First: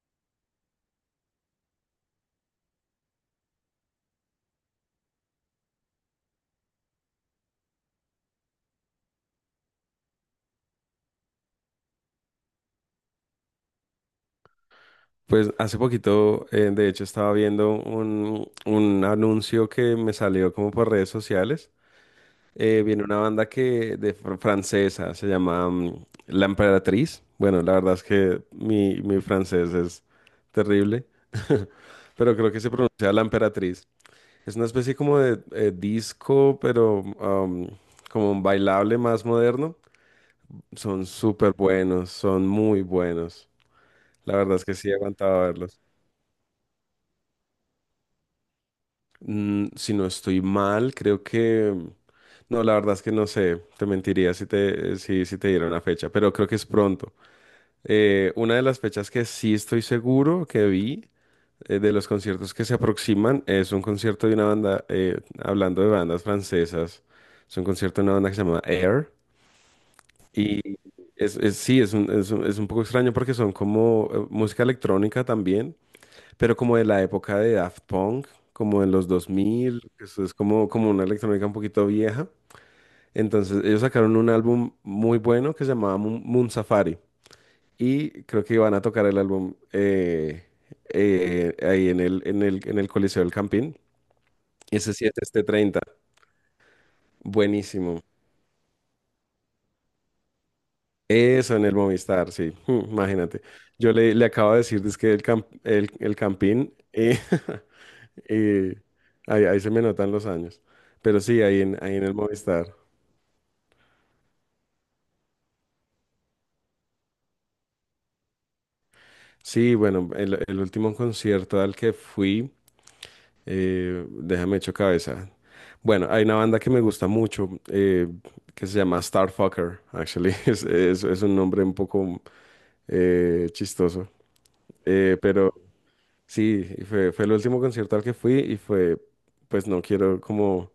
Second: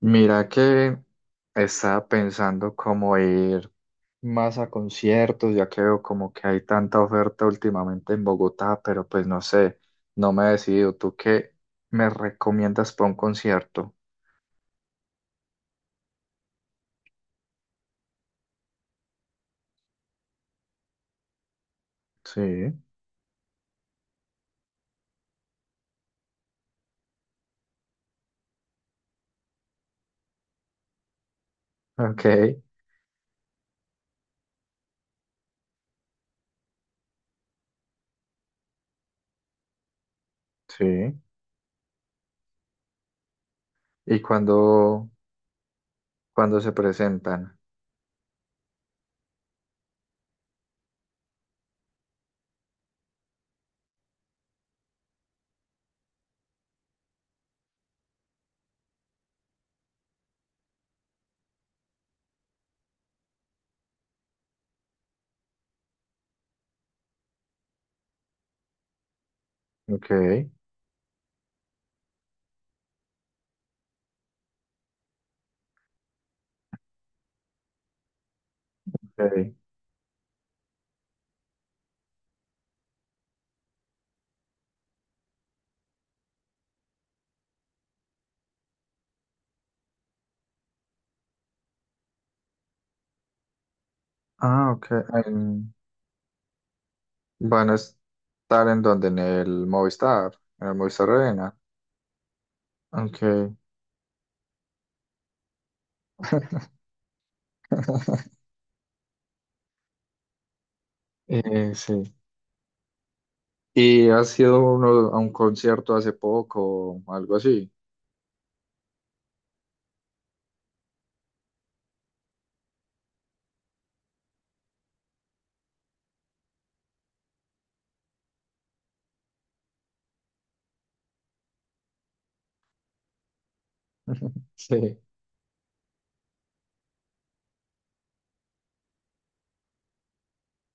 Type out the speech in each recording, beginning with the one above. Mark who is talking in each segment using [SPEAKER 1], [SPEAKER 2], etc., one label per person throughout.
[SPEAKER 1] Mira que estaba pensando cómo ir más a conciertos, ya que veo como que hay tanta oferta últimamente en Bogotá, pero pues no sé, no me he decidido. ¿Tú qué me recomiendas para un concierto?
[SPEAKER 2] Pues hace poquito, de hecho, estaba viendo un anuncio que me salió como por redes sociales.
[SPEAKER 1] Sí,
[SPEAKER 2] Viene una banda que de francesa, se llama La Emperatriz. Bueno, la verdad es que mi francés es terrible.
[SPEAKER 1] ok,
[SPEAKER 2] Pero creo que se pronuncia La Emperatriz. Es una especie como de disco, pero como un bailable más moderno.
[SPEAKER 1] sí.
[SPEAKER 2] Son súper buenos, son muy buenos.
[SPEAKER 1] ¿Y
[SPEAKER 2] La verdad es que sí
[SPEAKER 1] cuándo,
[SPEAKER 2] aguantaba verlos.
[SPEAKER 1] cuándo se presentan?
[SPEAKER 2] Si no estoy mal, creo que. No, la verdad es que no sé, te mentiría si te, si te diera una fecha, pero creo que es pronto. Una de las fechas que sí estoy seguro que vi, de los conciertos que se aproximan, es un concierto de una banda, hablando de bandas francesas, es un concierto de una banda que se llama Air.
[SPEAKER 1] Ok,
[SPEAKER 2] Y sí, es un poco extraño, porque son como música electrónica también, pero como de la época de Daft Punk, como de los
[SPEAKER 1] ok.
[SPEAKER 2] 2000, que eso es como, una electrónica un poquito vieja. Entonces ellos sacaron un álbum muy bueno que se llamaba Moon Safari, y creo que iban a tocar el álbum ahí en el Coliseo del Campín.
[SPEAKER 1] Ah, ok.
[SPEAKER 2] Ese 7, este
[SPEAKER 1] en-
[SPEAKER 2] 30,
[SPEAKER 1] Van a
[SPEAKER 2] buenísimo.
[SPEAKER 1] estar en donde, en el Movistar Arena.
[SPEAKER 2] Eso en el Movistar, sí.
[SPEAKER 1] Ok,
[SPEAKER 2] Imagínate. Yo le acabo de decir que el Campín. Y ahí se me notan los años. Pero sí, ahí en, ahí
[SPEAKER 1] sí.
[SPEAKER 2] en el Movistar.
[SPEAKER 1] ¿Y has ido a un concierto hace poco o algo así?
[SPEAKER 2] Sí, bueno, el último concierto al que fui, déjame echo cabeza. Bueno, hay una banda que me gusta mucho, que se llama Starfucker, actually. Es un nombre un poco chistoso.
[SPEAKER 1] Sí,
[SPEAKER 2] Pero sí, y fue el último concierto al que fui, y fue, pues, no quiero como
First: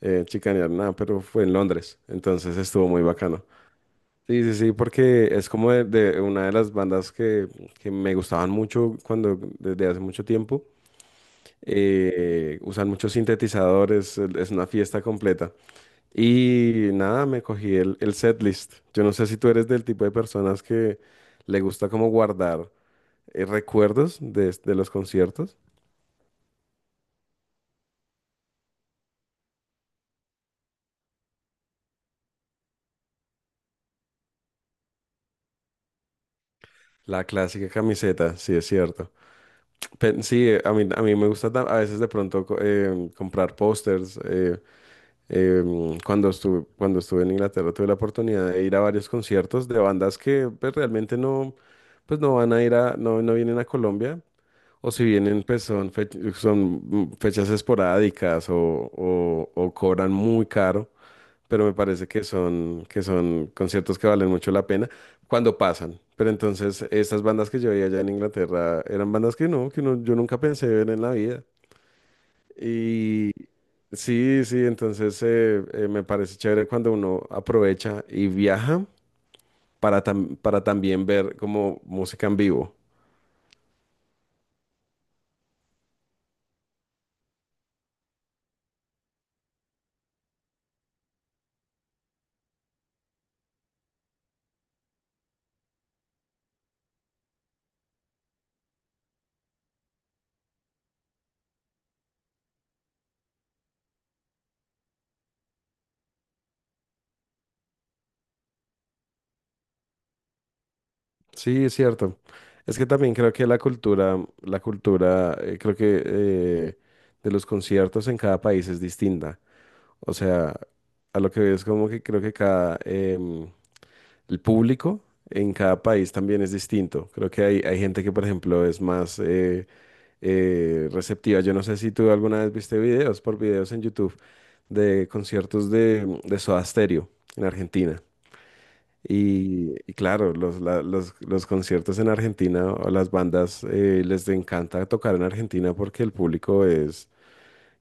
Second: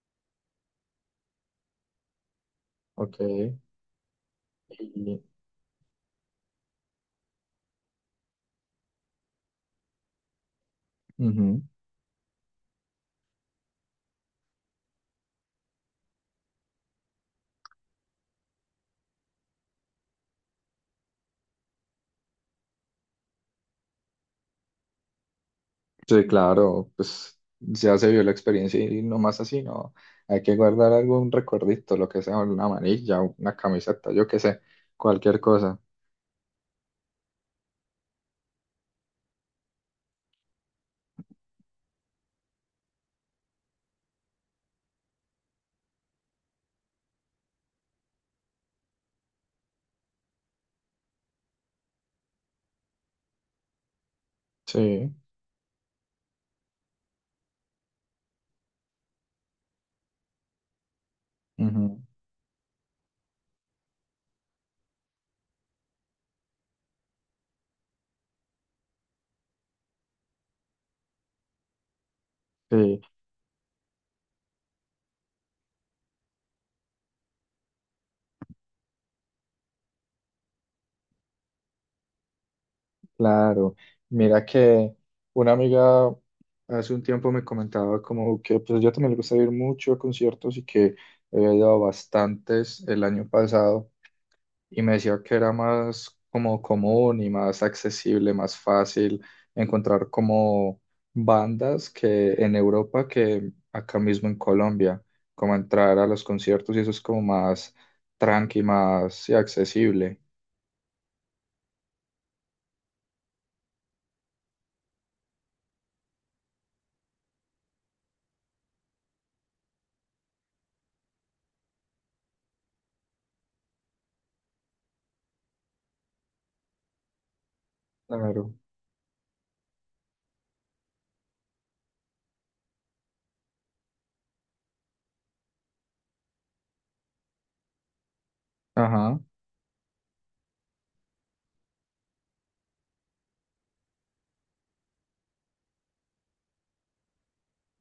[SPEAKER 2] chicanear nada, pero fue en Londres. Entonces estuvo muy
[SPEAKER 1] ok.
[SPEAKER 2] bacano. Sí, sí, sí,
[SPEAKER 1] Y-
[SPEAKER 2] porque es como de una de las bandas que me gustaban mucho cuando, desde hace mucho tiempo,
[SPEAKER 1] Ujú.
[SPEAKER 2] usan muchos sintetizadores. Es una fiesta completa. Y nada, me cogí el setlist. Yo no sé si tú eres del tipo de personas que le gusta como guardar recuerdos de los conciertos.
[SPEAKER 1] Sí, claro, pues ya se vio la experiencia y no más así, ¿no? Hay que guardar algún recuerdito, lo que sea, una manilla, una camiseta, yo qué sé, cualquier cosa.
[SPEAKER 2] La clásica camiseta, sí, es cierto. Sí, a mí me gusta, a veces, de pronto, comprar pósters. Cuando estuve en Inglaterra, tuve la oportunidad de ir a varios conciertos de bandas que, pues, realmente no, pues, no van a ir a, no, no vienen a Colombia, o si
[SPEAKER 1] Sí,
[SPEAKER 2] vienen, pues son, son fechas esporádicas, o cobran muy caro, pero me
[SPEAKER 1] ujú,
[SPEAKER 2] parece que son conciertos que valen mucho la pena cuando pasan. Pero entonces, estas bandas que yo veía allá en Inglaterra eran bandas que no, yo nunca pensé ver en la vida.
[SPEAKER 1] sí.
[SPEAKER 2] Y sí, sí, entonces, me parece chévere cuando uno aprovecha y viaja para también ver como música en vivo.
[SPEAKER 1] Claro, mira que una amiga hace un tiempo me comentaba como que pues yo también le gusta ir mucho a conciertos y que había ido a bastantes el año pasado, y me decía que era más como común y más accesible, más fácil encontrar como bandas que en Europa que acá mismo en Colombia, como entrar a los conciertos y eso es como más tranqui, más sí, accesible.
[SPEAKER 2] Sí, es cierto. Es que también creo que la cultura, creo que, de los conciertos, en cada país es distinta. O sea, a lo que veo es como que creo que cada, el público en cada país también es distinto. Creo que hay gente que, por
[SPEAKER 1] Claro.
[SPEAKER 2] ejemplo, es más receptiva. Yo no sé si tú alguna vez viste videos, por videos en YouTube, de conciertos de Soda Stereo en Argentina.
[SPEAKER 1] Ajá,
[SPEAKER 2] Y claro, los conciertos en Argentina, o las bandas, les encanta tocar en Argentina porque el público es,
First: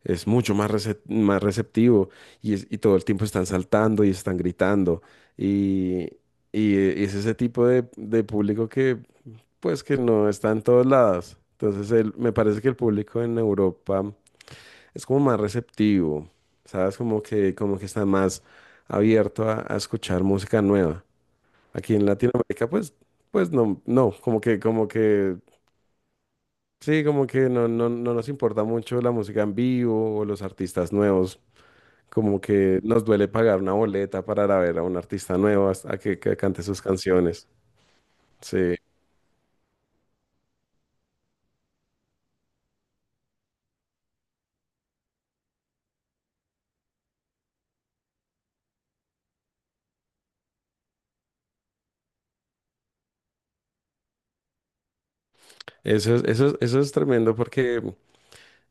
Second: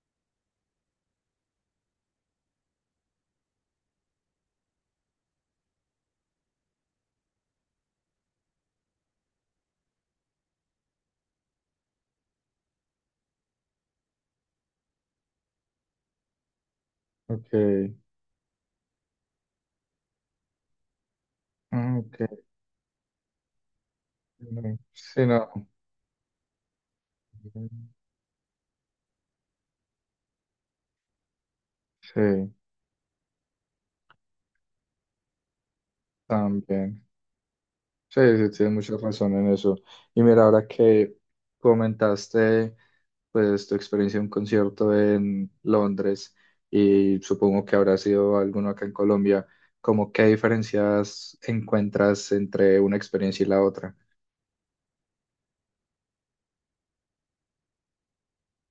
[SPEAKER 2] es mucho más, más receptivo, y todo el tiempo están saltando y están gritando. Y, y es ese tipo de público que, pues, que no está en todos lados. Entonces, me parece que el público en Europa es como más receptivo, ¿sabes? Como
[SPEAKER 1] ok.
[SPEAKER 2] que, como que está más abierto a escuchar música nueva. Aquí
[SPEAKER 1] Ah,
[SPEAKER 2] en
[SPEAKER 1] ok.
[SPEAKER 2] Latinoamérica, pues, no, no, como que,
[SPEAKER 1] Mm, sí, no.
[SPEAKER 2] sí, como que no, no, no nos importa mucho la música en vivo o los artistas nuevos. Como
[SPEAKER 1] Sí,
[SPEAKER 2] que nos duele pagar una boleta para ir a ver a un artista nuevo a que cante sus
[SPEAKER 1] también.
[SPEAKER 2] canciones.
[SPEAKER 1] Sí, sí, tienes
[SPEAKER 2] Sí,
[SPEAKER 1] mucha razón en eso. Y mira, ahora que comentaste pues tu experiencia en un concierto en Londres, y supongo que habrá sido alguno acá en Colombia, ¿cómo qué diferencias encuentras entre una experiencia y la otra?
[SPEAKER 2] eso es tremendo porque,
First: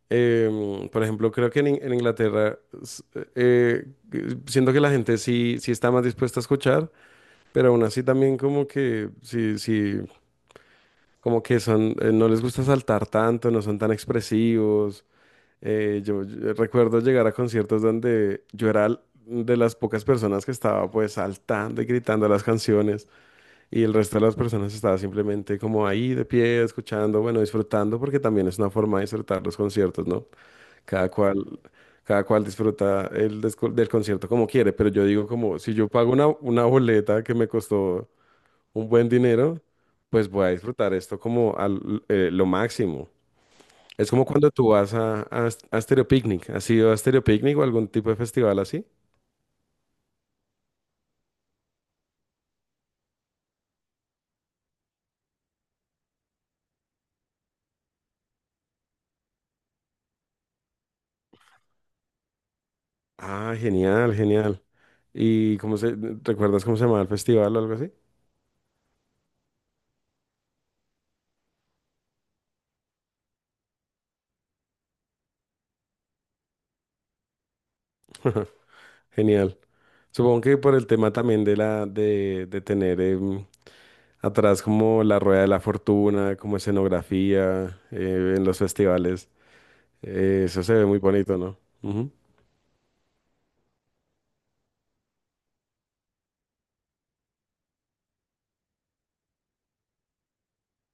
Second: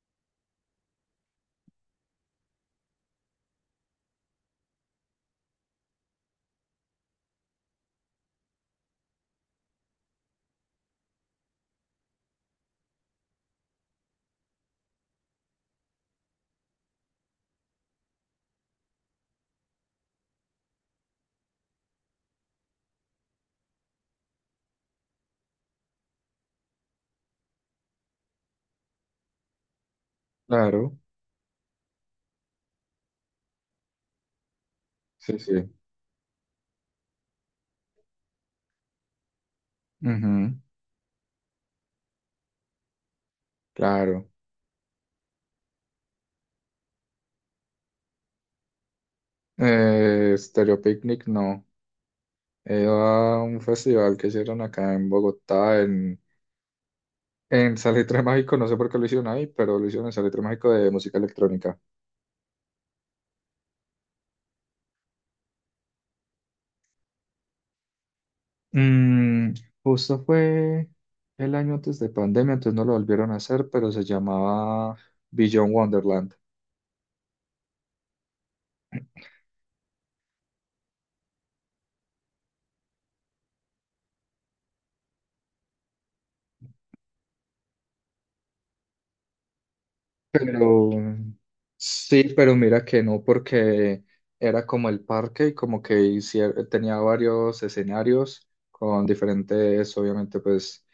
[SPEAKER 2] Por ejemplo, creo que en Inglaterra, eh, siento que la gente sí, sí está más dispuesta a escuchar, pero aún así también como que sí, sí, como que son, no les gusta saltar tanto, no son tan expresivos. Yo recuerdo llegar a conciertos donde yo era de las pocas personas que estaba, pues, saltando y gritando las canciones, y el resto de las personas estaba simplemente como ahí, de pie, escuchando, bueno, disfrutando, porque también es una forma de disfrutar los conciertos, ¿no?
[SPEAKER 1] Claro,
[SPEAKER 2] Cada cual, disfruta del concierto como quiere, pero yo digo,
[SPEAKER 1] sí,
[SPEAKER 2] como, si
[SPEAKER 1] sí.
[SPEAKER 2] yo pago una, boleta que me costó un buen dinero, pues voy a
[SPEAKER 1] Ujú,
[SPEAKER 2] disfrutar esto, como al, lo máximo. Es como
[SPEAKER 1] claro.
[SPEAKER 2] cuando tú vas a Stereo Picnic. ¿Has ido a Stereo Picnic o algún tipo de festival así?
[SPEAKER 1] Stereo Picnic no. Era un festival que hicieron acá en Bogotá. En Salitre Mágico, no sé por qué lo hicieron ahí, pero lo hicieron en Salitre Mágico de música electrónica.
[SPEAKER 2] Ah, genial, genial. ¿Y cómo se, recuerdas cómo se llamaba el festival o algo así?
[SPEAKER 1] Mm, Justo fue el año antes de pandemia, entonces no lo volvieron a hacer, pero se llamaba Beyond Wonderland.
[SPEAKER 2] Genial. Supongo que por el tema también de tener, atrás, como la rueda de la fortuna, como escenografía, en los festivales. Eso se ve
[SPEAKER 1] Pero
[SPEAKER 2] muy bonito, ¿no? Ujú.
[SPEAKER 1] sí, pero mira que no, porque era como el parque y como que tenía varios escenarios con diferentes, obviamente, pues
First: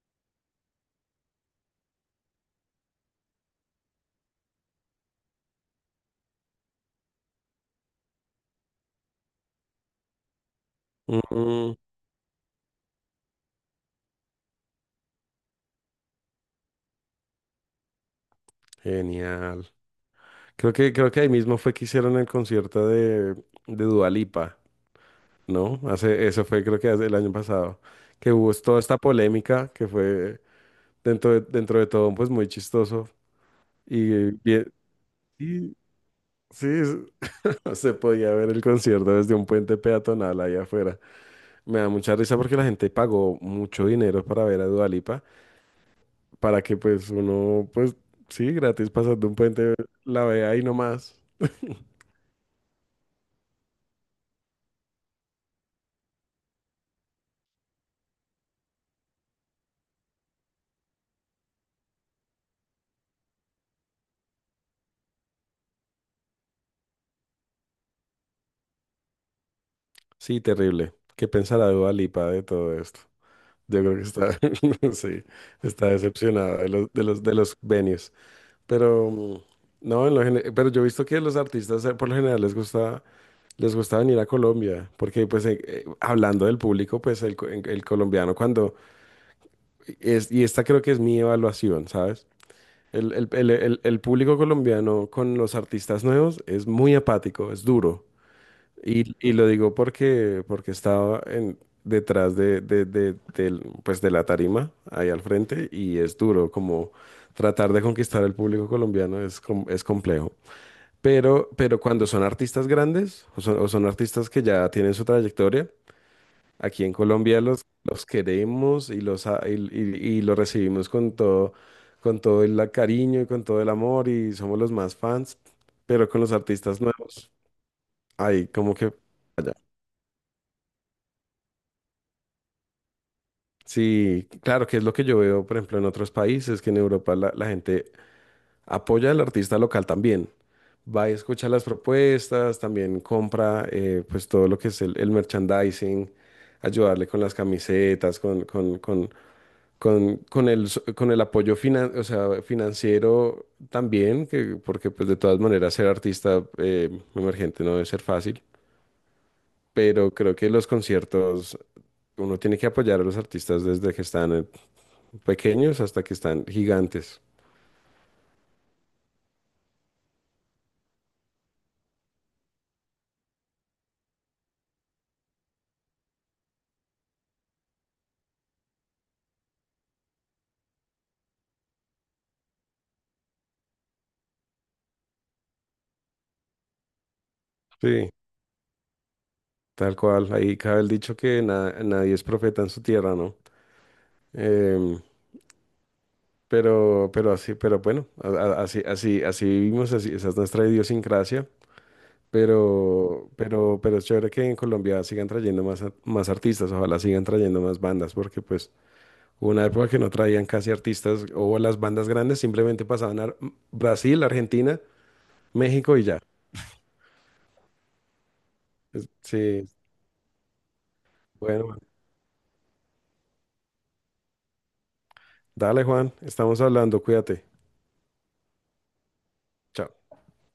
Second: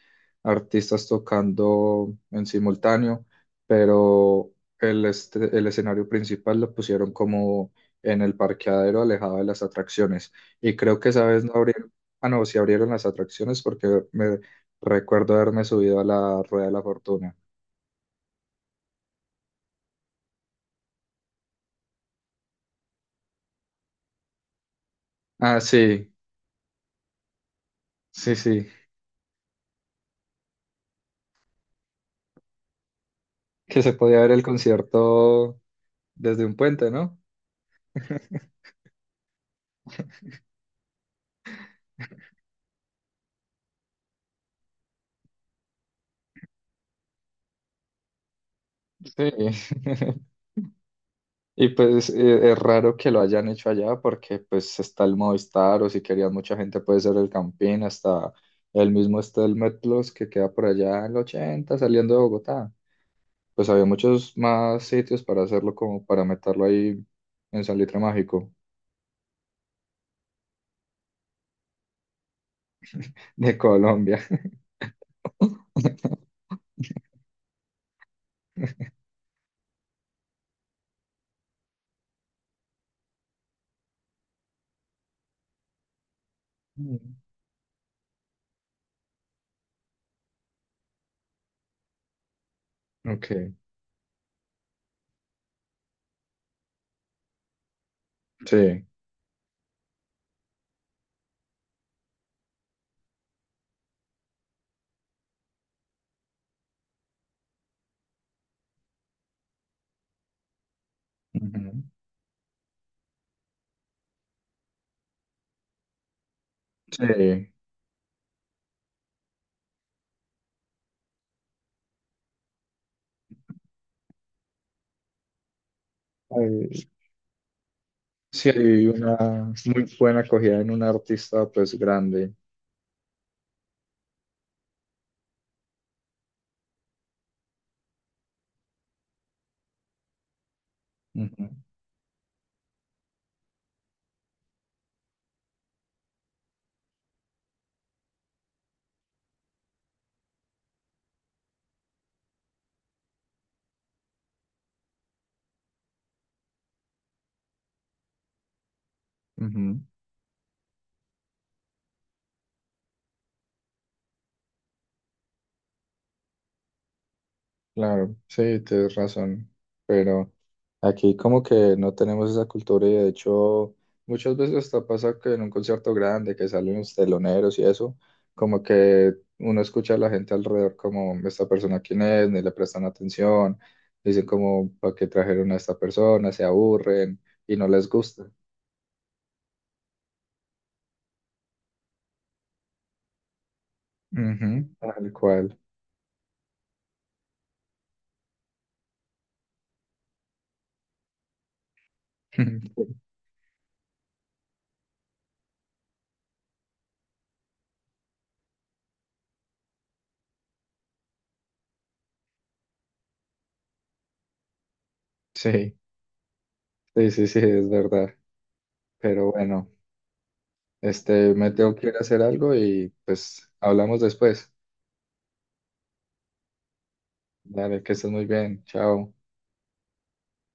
[SPEAKER 1] artistas tocando en simultáneo, pero el escenario principal lo pusieron como en el parqueadero alejado de las atracciones. Y creo que esa vez no
[SPEAKER 2] Mm,
[SPEAKER 1] abrieron, ah, no, sí abrieron las atracciones porque me recuerdo haberme subido a la rueda de la fortuna.
[SPEAKER 2] genial. Creo que ahí mismo fue que hicieron el concierto de Dua Lipa,
[SPEAKER 1] Ah,
[SPEAKER 2] ¿no?
[SPEAKER 1] sí,
[SPEAKER 2] Eso fue, creo que, hace el año pasado, que
[SPEAKER 1] sí,
[SPEAKER 2] hubo,
[SPEAKER 1] sí.
[SPEAKER 2] toda esta polémica, que fue, dentro de, todo, pues, muy chistoso,
[SPEAKER 1] Que se podía ver
[SPEAKER 2] y
[SPEAKER 1] el
[SPEAKER 2] bien,
[SPEAKER 1] concierto
[SPEAKER 2] y
[SPEAKER 1] desde un
[SPEAKER 2] sí,
[SPEAKER 1] puente, ¿no?
[SPEAKER 2] se podía ver el concierto desde un puente peatonal allá afuera. Me da mucha risa porque la gente pagó mucho dinero para ver a Dua Lipa, para que, pues, uno, pues, sí, gratis pasando
[SPEAKER 1] Sí.
[SPEAKER 2] un puente, la vea ahí nomás.
[SPEAKER 1] Y pues es raro que lo hayan hecho allá porque pues está el Movistar, o si querían mucha gente puede ser el Campín, hasta el mismo está el Metlos que queda por allá en el 80 saliendo de Bogotá. Pues había muchos más sitios para hacerlo como para meterlo ahí en Salitre Mágico
[SPEAKER 2] Sí, terrible. ¿Qué pensará Dua Lipa de todo esto?
[SPEAKER 1] de
[SPEAKER 2] Yo creo que
[SPEAKER 1] Colombia.
[SPEAKER 2] está, sí, está decepcionada de los venues. Pero no, pero yo he visto que los artistas, por lo general, les gusta, venir a Colombia, porque, pues, hablando del público,
[SPEAKER 1] Mm.
[SPEAKER 2] pues el colombiano, cuando es, y esta creo que es mi evaluación, ¿sabes? El, el- el-
[SPEAKER 1] Ok,
[SPEAKER 2] el- el público colombiano con los artistas nuevos es muy apático, es duro.
[SPEAKER 1] sí.
[SPEAKER 2] Y lo digo porque, estaba, detrás pues de la tarima, ahí al frente, y es duro como tratar de conquistar el público colombiano. Es complejo. Pero,
[SPEAKER 1] Ujú.
[SPEAKER 2] pero cuando son artistas grandes, o son artistas que ya tienen su trayectoria, aquí en Colombia
[SPEAKER 1] Sí.
[SPEAKER 2] los queremos, y los, a- y los recibimos con todo el, cariño, y con todo el amor, y somos los más fans, pero con los artistas
[SPEAKER 1] Ay,
[SPEAKER 2] nuevos, ahí
[SPEAKER 1] sí,
[SPEAKER 2] como
[SPEAKER 1] hay
[SPEAKER 2] que
[SPEAKER 1] una
[SPEAKER 2] falla.
[SPEAKER 1] muy buena acogida en un artista pues grande.
[SPEAKER 2] Sí, claro, que es lo que yo veo, por ejemplo, en otros países, que en Europa la gente apoya al artista local también. Va y
[SPEAKER 1] Ujú,
[SPEAKER 2] escucha las propuestas, también compra, pues, todo lo que es el merchandising, ayudarle con las camisetas, con, con con el apoyo o sea, financiero también, que, porque, pues, de todas maneras, ser artista emergente no debe ser fácil,
[SPEAKER 1] ujú,
[SPEAKER 2] pero creo que los conciertos, uno tiene que apoyar a los artistas desde que están, pequeños, hasta que están gigantes.
[SPEAKER 1] claro, sí, tienes razón. Pero aquí como que no tenemos esa cultura, y de hecho muchas veces hasta pasa que en un concierto grande que salen los teloneros y eso, como que uno escucha a la gente alrededor como esta persona quién es, ni le prestan atención, dicen como para qué trajeron a esta persona, se aburren y no les
[SPEAKER 2] Sí,
[SPEAKER 1] gusta.
[SPEAKER 2] tal cual. Ahí cabe el dicho que nadie es profeta en su tierra, ¿no?
[SPEAKER 1] Ujú,
[SPEAKER 2] Em,
[SPEAKER 1] tal cual.
[SPEAKER 2] pero así, pero bueno, así vivimos, así, esa es nuestra idiosincrasia. Pero es chévere que en Colombia sigan trayendo más, más artistas, ojalá sigan trayendo más bandas, porque, pues, hubo una época que no traían casi artistas, o las bandas grandes simplemente pasaban a Brasil, Argentina,
[SPEAKER 1] Sí.
[SPEAKER 2] México y ya.
[SPEAKER 1] Sí, sí, sí, es verdad.
[SPEAKER 2] Es-
[SPEAKER 1] Pero bueno,
[SPEAKER 2] Sí,
[SPEAKER 1] me tengo
[SPEAKER 2] bueno,
[SPEAKER 1] que ir a hacer algo y pues hablamos después.
[SPEAKER 2] dale Juan, estamos hablando, cuídate.
[SPEAKER 1] Dale, que estés muy bien. Chao.
[SPEAKER 2] Chao.